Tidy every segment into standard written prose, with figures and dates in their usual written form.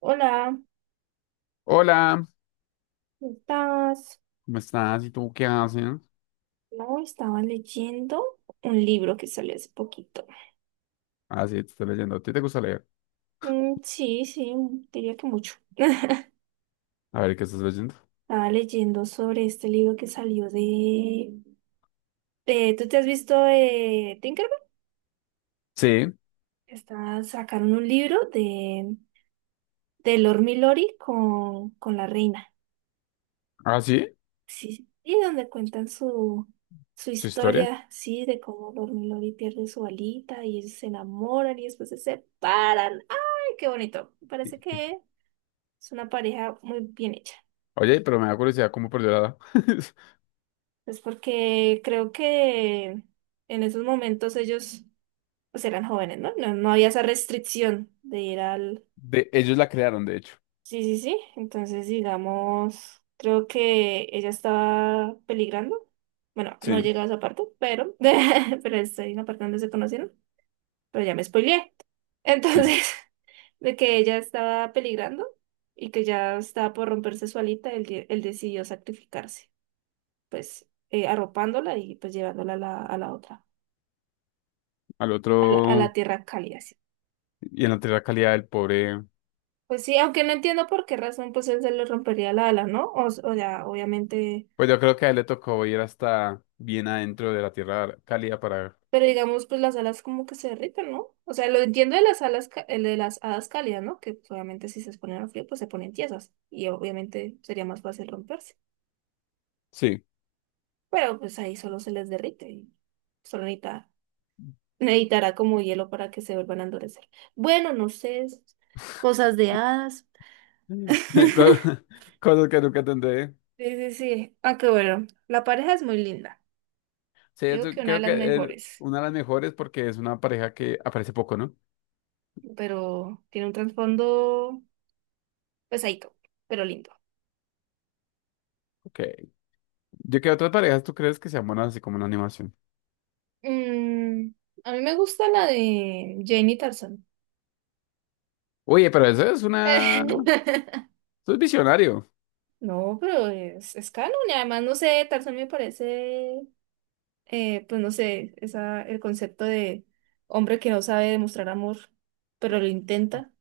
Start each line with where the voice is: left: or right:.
right: Hola,
left: Hola,
right: ¿cómo estás?
left: ¿cómo estás? ¿Y tú qué haces?
right: No, estaba leyendo un libro que salió hace poquito.
left: Ah, sí, te estoy leyendo. ¿A ti te gusta leer?
right: Sí, sí, diría que mucho.
left: A ver, ¿qué estás leyendo?
right: Estaba leyendo sobre este libro que salió ¿tú te has visto de Tinkerbell?
left: Sí.
right: Está, sacaron un libro de Lord Milori con la reina.
left: Ah, sí,
right: Sí, y donde cuentan su
left: su historia.
right: historia, sí, de cómo dormilón y pierde su alita y ellos se enamoran y después se separan. ¡Ay, qué bonito! Me
left: Sí,
right: parece
left: sí.
right: que es una pareja muy bien hecha.
left: Oye, pero me da curiosidad cómo perdió la edad.
right: Es porque creo que en esos momentos ellos pues eran jóvenes, ¿no? No había esa restricción de ir al.
left: De, ellos la crearon, de hecho.
right: Sí, sí, sí. Entonces, digamos, creo que ella estaba peligrando. Bueno, no he
left: Sí,
right: llegado a esa parte, pero, pero estoy en la parte donde se conocieron. Pero ya me spoileé.
left: sí.
right: Entonces, de que ella estaba peligrando y que ya estaba por romperse su alita, él decidió sacrificarse, pues arropándola y pues llevándola a la otra,
left: Al
right: a la
left: otro
right: tierra cálida. Sí.
left: y en la tierra cálida del pobre.
right: Pues sí, aunque no entiendo por qué razón pues él se le rompería la ala, ¿no? O ya, obviamente.
left: Pues yo creo que a él le tocó ir hasta bien adentro de la tierra cálida para.
right: Pero digamos, pues las alas como que se derriten, ¿no? O sea, lo entiendo de las alas, el de las hadas cálidas, ¿no? Que pues, obviamente si se exponen al frío, pues se ponen tiesas. Y obviamente sería más fácil romperse.
left: Sí.
right: Pero pues ahí solo se les derrite. Y solo necesita, necesitará como hielo para que se vuelvan a endurecer. Bueno, no sé. Es Cosas de hadas.
left: Co- Cosas que nunca entenderé.
right: Sí, sí, sí. Aunque bueno, la pareja es muy linda.
left: Sí,
right: Digo
left: eso
right: que una de
left: creo
right: las
left: que es
right: mejores.
left: una de las mejores porque es una pareja que aparece poco, ¿no?
right: Pero tiene un trasfondo pesadito, pero lindo.
left: Ok. Yo que otras parejas tú crees que sean buenas así como una animación.
right: Mm, a mí me gusta la de Jane Tarzan.
left: Oye, pero eso es una...
right: Tarzán.
left: Eso es visionario.
right: No, pero es canon y además, no sé, Tarzan me parece, pues no sé, esa, el concepto de hombre que no sabe demostrar amor, pero lo intenta.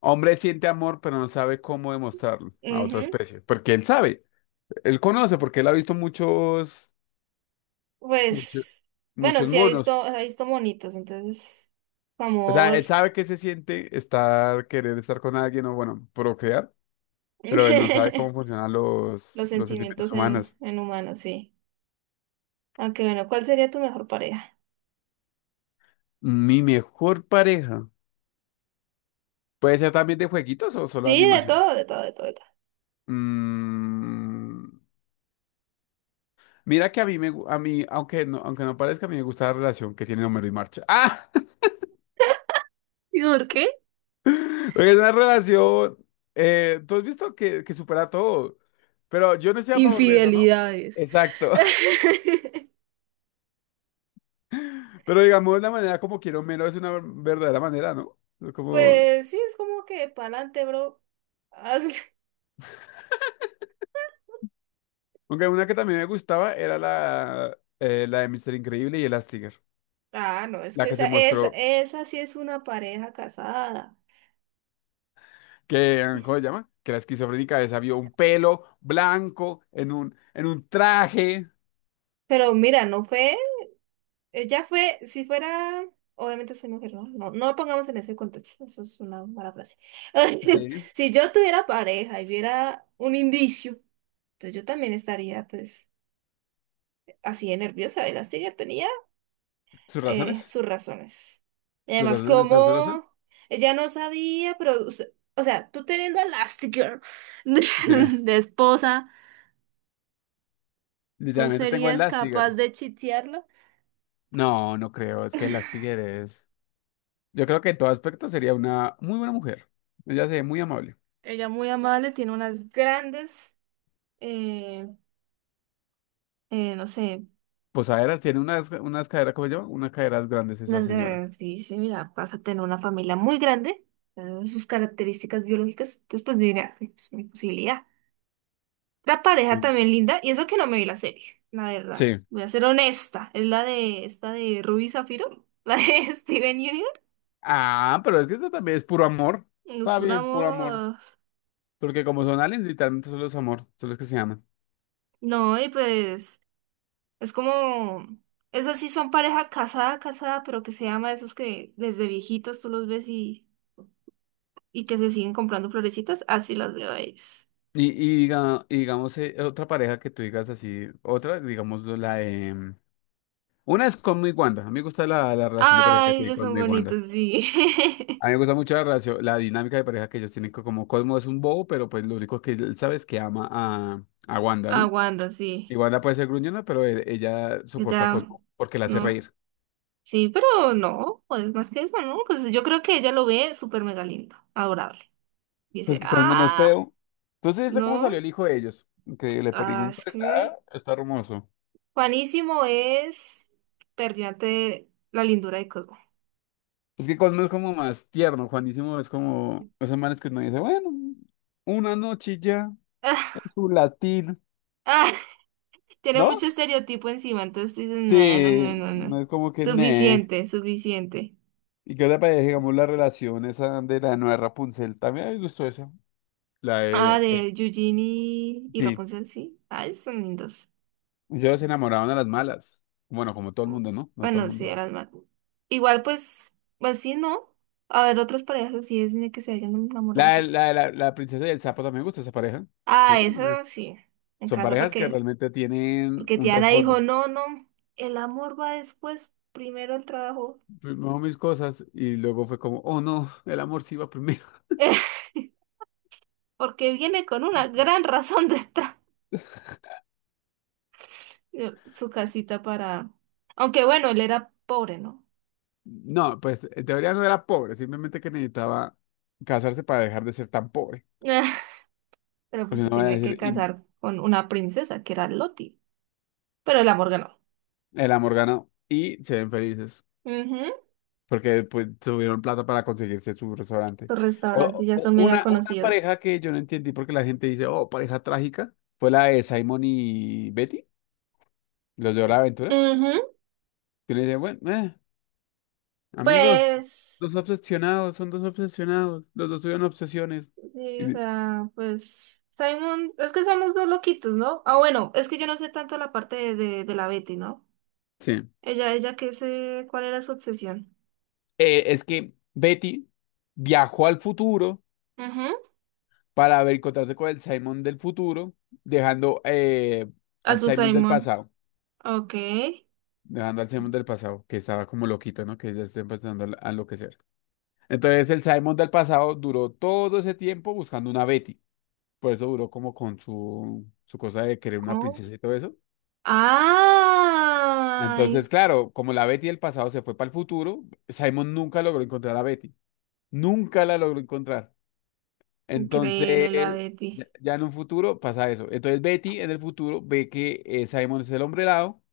left: Hombre siente amor, pero no sabe cómo demostrarlo a otra
right: Ujú.
left: especie. Porque él sabe. Él conoce, porque él ha visto muchos... Muchos,
right: Pues, bueno,
left: muchos
right: sí,
left: monos.
right: ha visto monitos, entonces,
left: O sea,
right: amor,
left: él sabe que se siente estar, querer estar con alguien o, bueno, procrear. Pero él no sabe cómo funcionan
right: los
left: los sentimientos
right: sentimientos en,
left: humanos.
right: en humanos, sí. Aunque bueno, ¿cuál sería tu mejor pareja?
left: Mi mejor pareja. ¿Puede ser también de jueguitos o solo de
right: Sí, de
left: animación?
right: todo, de todo, de todo, de todo.
left: Mm, Mira que a mí a mí, aunque no parezca, a mí me gusta la relación que tienen Homero y Marcha. ¡Ah!
right: ¿Y por qué?
left: Porque es una relación, tú has visto que supera todo, pero yo no estoy a favor de eso, ¿no?
right: Infidelidades.
left: Exacto. Pero digamos, la manera como quiero Homero es una verdadera manera, ¿no? Como,
right: Pues sí, es como que pa'lante, bro. Hazle.
left: aunque una que también me gustaba era la, la de Mister Increíble y Elastigirl,
right: Ah, no, es
left: la
right: que
left: que
right: esa,
left: se
right: esa,
left: mostró
right: esa sí es una pareja casada.
left: que, ah, ¿cómo se llama? Que la esquizofrénica esa vio un pelo blanco en un traje.
right: Pero mira, ella fue, si fuera, obviamente soy mujer, no, no, no lo pongamos en ese contexto, eso es una mala frase.
left: Sí.
right: Si yo tuviera pareja y viera un indicio, entonces yo también estaría pues así de nerviosa, de la tenía.
left: ¿Sus razones?
right: Sus razones. Y además,
left: ¿Celosa? ¿Estás celosa?
right: como ella no sabía, o sea, tú teniendo a Elastigirl de,
left: Sí.
right: de esposa, ¿tú
left: Literalmente tengo
right: serías capaz
left: Elastigirl.
right: de chitearla?
left: No, no creo. Es que Elastigirl es. Yo creo que en todo aspecto sería una muy buena mujer. Ella se ve muy amable.
right: Ella muy amable, tiene unas grandes, eh, no sé,
left: Posaderas tiene unas, unas caderas, ¿cómo se llama? Unas caderas grandes esa
right: unas
left: señora.
right: grandes, dice, mira, vas a tener una familia muy grande, sus características biológicas, entonces pues yo diría, "Ay, pues, mi posibilidad. La pareja
left: Mm.
right: también linda, y eso que no me vi la serie, la verdad.
left: Sí.
right: Voy a ser honesta, es la de esta de Ruby Zafiro, la de Steven Universe.
left: Ah, pero es que esto también es puro amor.
right: Nos
left: Está bien, puro amor.
right: fundamos.
left: Porque como son aliens, literalmente solo es amor. Solo es que se aman.
right: No, y pues es como esas sí son pareja casada, casada, pero que se llama esos que desde viejitos tú los ves y que se siguen comprando florecitas, así las veo a ellos.
left: Y digamos, otra pareja que tú digas así, otra, digamos, la de. Una es con y Wanda. A mí me gusta la relación de pareja que
right: Ay,
left: tiene
right: ellos
left: con
right: son
left: y Wanda.
right: bonitos, sí.
left: A mí me gusta mucho la relación, la dinámica de pareja que ellos tienen, como Cosmo es un bobo, pero pues lo único que él sabe es que ama a Wanda, ¿no?
right: Aguanta, sí.
left: Y Wanda puede ser gruñona, pero ella soporta a
right: Ya,
left: Cosmo porque la hace
right: no.
left: reír.
right: Sí, pero no, pues más que eso, ¿no? Pues yo creo que ella lo ve súper mega lindo, adorable. Y dice,
left: Pues que Cosmo no es
right: ah,
left: feo. Entonces, ¿esto cómo
right: no,
left: salió el hijo de ellos? Que le pedí
right: ah,
left: un
right: es que
left: está, está hermoso.
right: Juanísimo es perdió ante la lindura de Cosmo.
left: Es que Cosmo es como más tierno, Juanísimo es como esos manes que uno dice, bueno, una noche y ya, en
right: Ah,
left: su latín,
right: ah, tiene
left: ¿no?
right: mucho estereotipo encima, entonces dices, no, no, no,
left: Sí,
right: no, no.
left: no es como que, ne.
right: Suficiente, suficiente.
left: ¿Y qué te parece, digamos, la relación esa de la nueva Rapunzel? También me gustó esa. La
right: Ah,
left: de...
right: de Eugene y
left: sí,
right: Rapunzel, sí. Ay, son lindos.
left: ellos se enamoraban a las malas. Bueno, como todo el mundo, ¿no? No todo el
right: Bueno, sí,
left: mundo.
right: eran más. Igual, pues, pues sí, ¿no? A ver, otras parejas así es de que se hayan enamorado así.
left: La princesa y el sapo también me gusta esa pareja. ¿No?
right: Ah,
left: También.
right: esa sí. Me
left: Son
right: encanta
left: parejas que realmente tienen
right: porque
left: un
right: Tiana dijo,
left: trasfondo.
right: no, no, el amor va después, primero el trabajo.
left: Primero mis cosas y luego fue como, oh no, el amor sí iba primero.
right: Porque viene con una gran razón de estar su casita Aunque bueno, él era pobre, ¿no?
left: No, pues en teoría no era pobre, simplemente que necesitaba casarse para dejar de ser tan pobre.
right: Pero pues
left: Porque
right: se
left: no voy a
right: tenía que
left: decir, y
right: casar con una princesa que era Loti. Pero el amor ganó.
left: el amor ganó y se ven felices.
right: Ujú.
left: Porque pues, tuvieron plata para conseguirse su restaurante.
right: Sus restaurantes ya son mega
left: Una
right: conocidos.
left: pareja que yo no entendí porque la gente dice, oh, pareja trágica, fue la de Simon y Betty, los de Hora de
right: Ujú.
left: Aventura. Y le dice, bueno, amigos,
right: Pues,
left: dos obsesionados, son dos obsesionados, los dos tuvieron obsesiones.
right: sí,
left: Y
right: o
left: le-
right: sea, pues Simon, es que somos dos loquitos, ¿no? Ah, bueno, es que yo no sé tanto la parte de la Betty, ¿no?
left: sí.
right: Ella, ¿qué sé? ¿Cuál era su obsesión?
left: Es que Betty viajó al futuro
right: Ujú.
left: para encontrarse con el Simon del futuro, dejando
right: A
left: al
right: su
left: Simon del
right: Simon.
left: pasado.
right: Ok.
left: Dejando al Simon del pasado, que estaba como loquito, ¿no? Que ya está empezando a enloquecer. Entonces el Simon del pasado duró todo ese tiempo buscando una Betty. Por eso duró como con su cosa de querer una
right: Oh.
left: princesa y todo eso.
right: ¡Ay!
left: Entonces, claro, como la Betty del pasado se fue para el futuro, Simon nunca logró encontrar a Betty. Nunca la logró encontrar.
right: Increíble la
left: Entonces,
right: Betty.
left: ya en un futuro pasa eso. Entonces Betty en el futuro ve que Simon es el hombre helado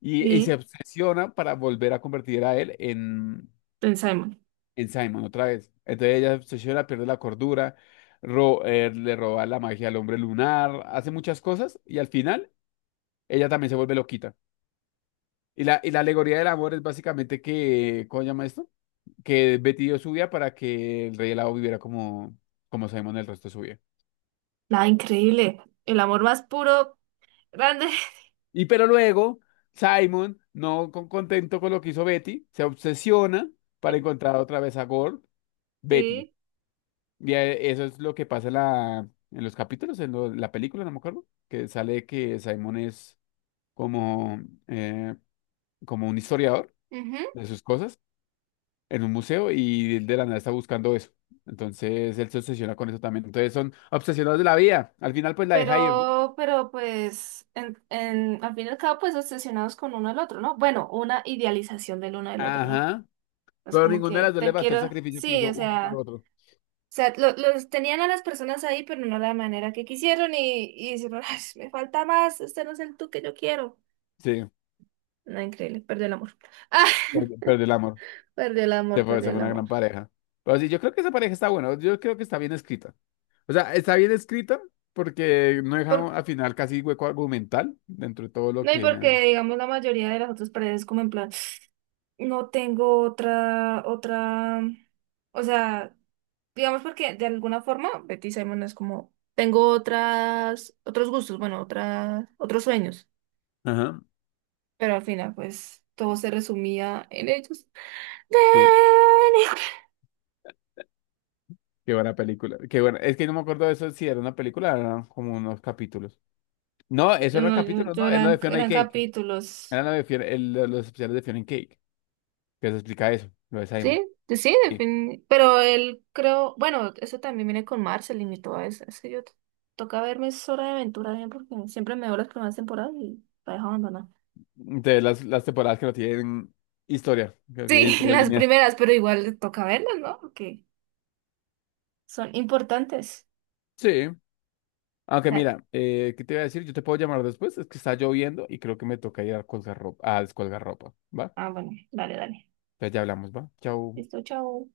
left: y se
right: Sí,
left: obsesiona para volver a convertir a él
right: en Simon.
left: en Simon otra vez. Entonces ella se obsesiona, pierde la cordura, le roba la magia al hombre lunar, hace muchas cosas y al final ella también se vuelve loquita. Y la alegoría del amor es básicamente que, ¿cómo se llama esto? Que Betty dio su vida para que el rey helado viviera como, como Simon el resto de su vida.
right: Nada, increíble. El amor más puro, grande.
left: Y pero luego Simon, no con- contento con lo que hizo Betty, se obsesiona para encontrar otra vez a Gold, Betty.
right: Sí.
left: Ya, eso es lo que pasa en, en los capítulos, en la película, no me acuerdo, que sale que Simon es como, eh, como un historiador de sus cosas en un museo y él de la nada está buscando eso. Entonces él se obsesiona con eso también. Entonces son obsesionados de la vida. Al final pues la deja ir, ¿no?
right: Pero pues, al fin y al cabo, pues obsesionados con uno al otro, ¿no? Bueno, una idealización del uno del otro, ¿no?
left: Ajá.
right: Es
left: Pero
right: como
left: ninguna de las
right: que
left: dos le
right: te
left: bastó el
right: quiero,
left: sacrificio que
right: sí,
left: hizo uno por
right: o
left: otro.
right: sea, lo- los tenían a las personas ahí, pero no la manera que quisieron y dijeron, "Ay, me falta más, este no es el tú que yo quiero.
left: Sí,
right: No, increíble, perdió el amor. Ah,
left: perdió el amor.
right: perdió el amor, perdió
left: Se fue
right: el
left: una gran
right: amor.
left: pareja. Pero sí, yo creo que esa pareja está buena. Yo creo que está bien escrita. O sea, está bien escrita porque no
right: Por-
left: dejaron al final casi hueco argumental dentro de todo lo
right: no, y
left: que...
right: porque, digamos, la mayoría de las otras paredes como en plan, no tengo otra, otra, o sea... Digamos porque de alguna forma Betty Simon es como, tengo otras, otros gustos, bueno, otras, otros sueños,
left: Ajá,
right: pero al final pues todo se resumía en ellos.
left: sí. Qué buena película. Qué buena. Es que no me acuerdo de eso si era una película, eran como unos capítulos. No, eso
right: Ven.
left: eran
right: No, yo-
left: capítulos,
right: yo
left: no, era la
right: eran,
left: de Fiona y
right: eran
left: Cake.
right: capítulos,
left: Era la de los especiales de Fiona y Cake, que se explica eso, lo de Simon.
right: sí, sí,
left: Sí.
right: pero él creo, bueno, eso también viene con Marceline y todo eso, es que toca verme es Hora de Aventura bien porque siempre me veo las primeras temporadas y la dejo abandonada.
left: De las temporadas que no tienen historia, que no
right: Sí,
left: tienen historia
right: las
left: lineal.
right: primeras, pero igual toca verlas, ¿no? Porque son importantes.
left: Sí. Aunque mira, ¿qué te iba a decir? Yo te puedo llamar después, es que está lloviendo y creo que me toca ir a colgar ropa, a descolgar ropa, ¿va?
right: Ah, bueno, dale, dale.
left: Entonces ya hablamos, ¿va? Chau.
right: Listo, chao.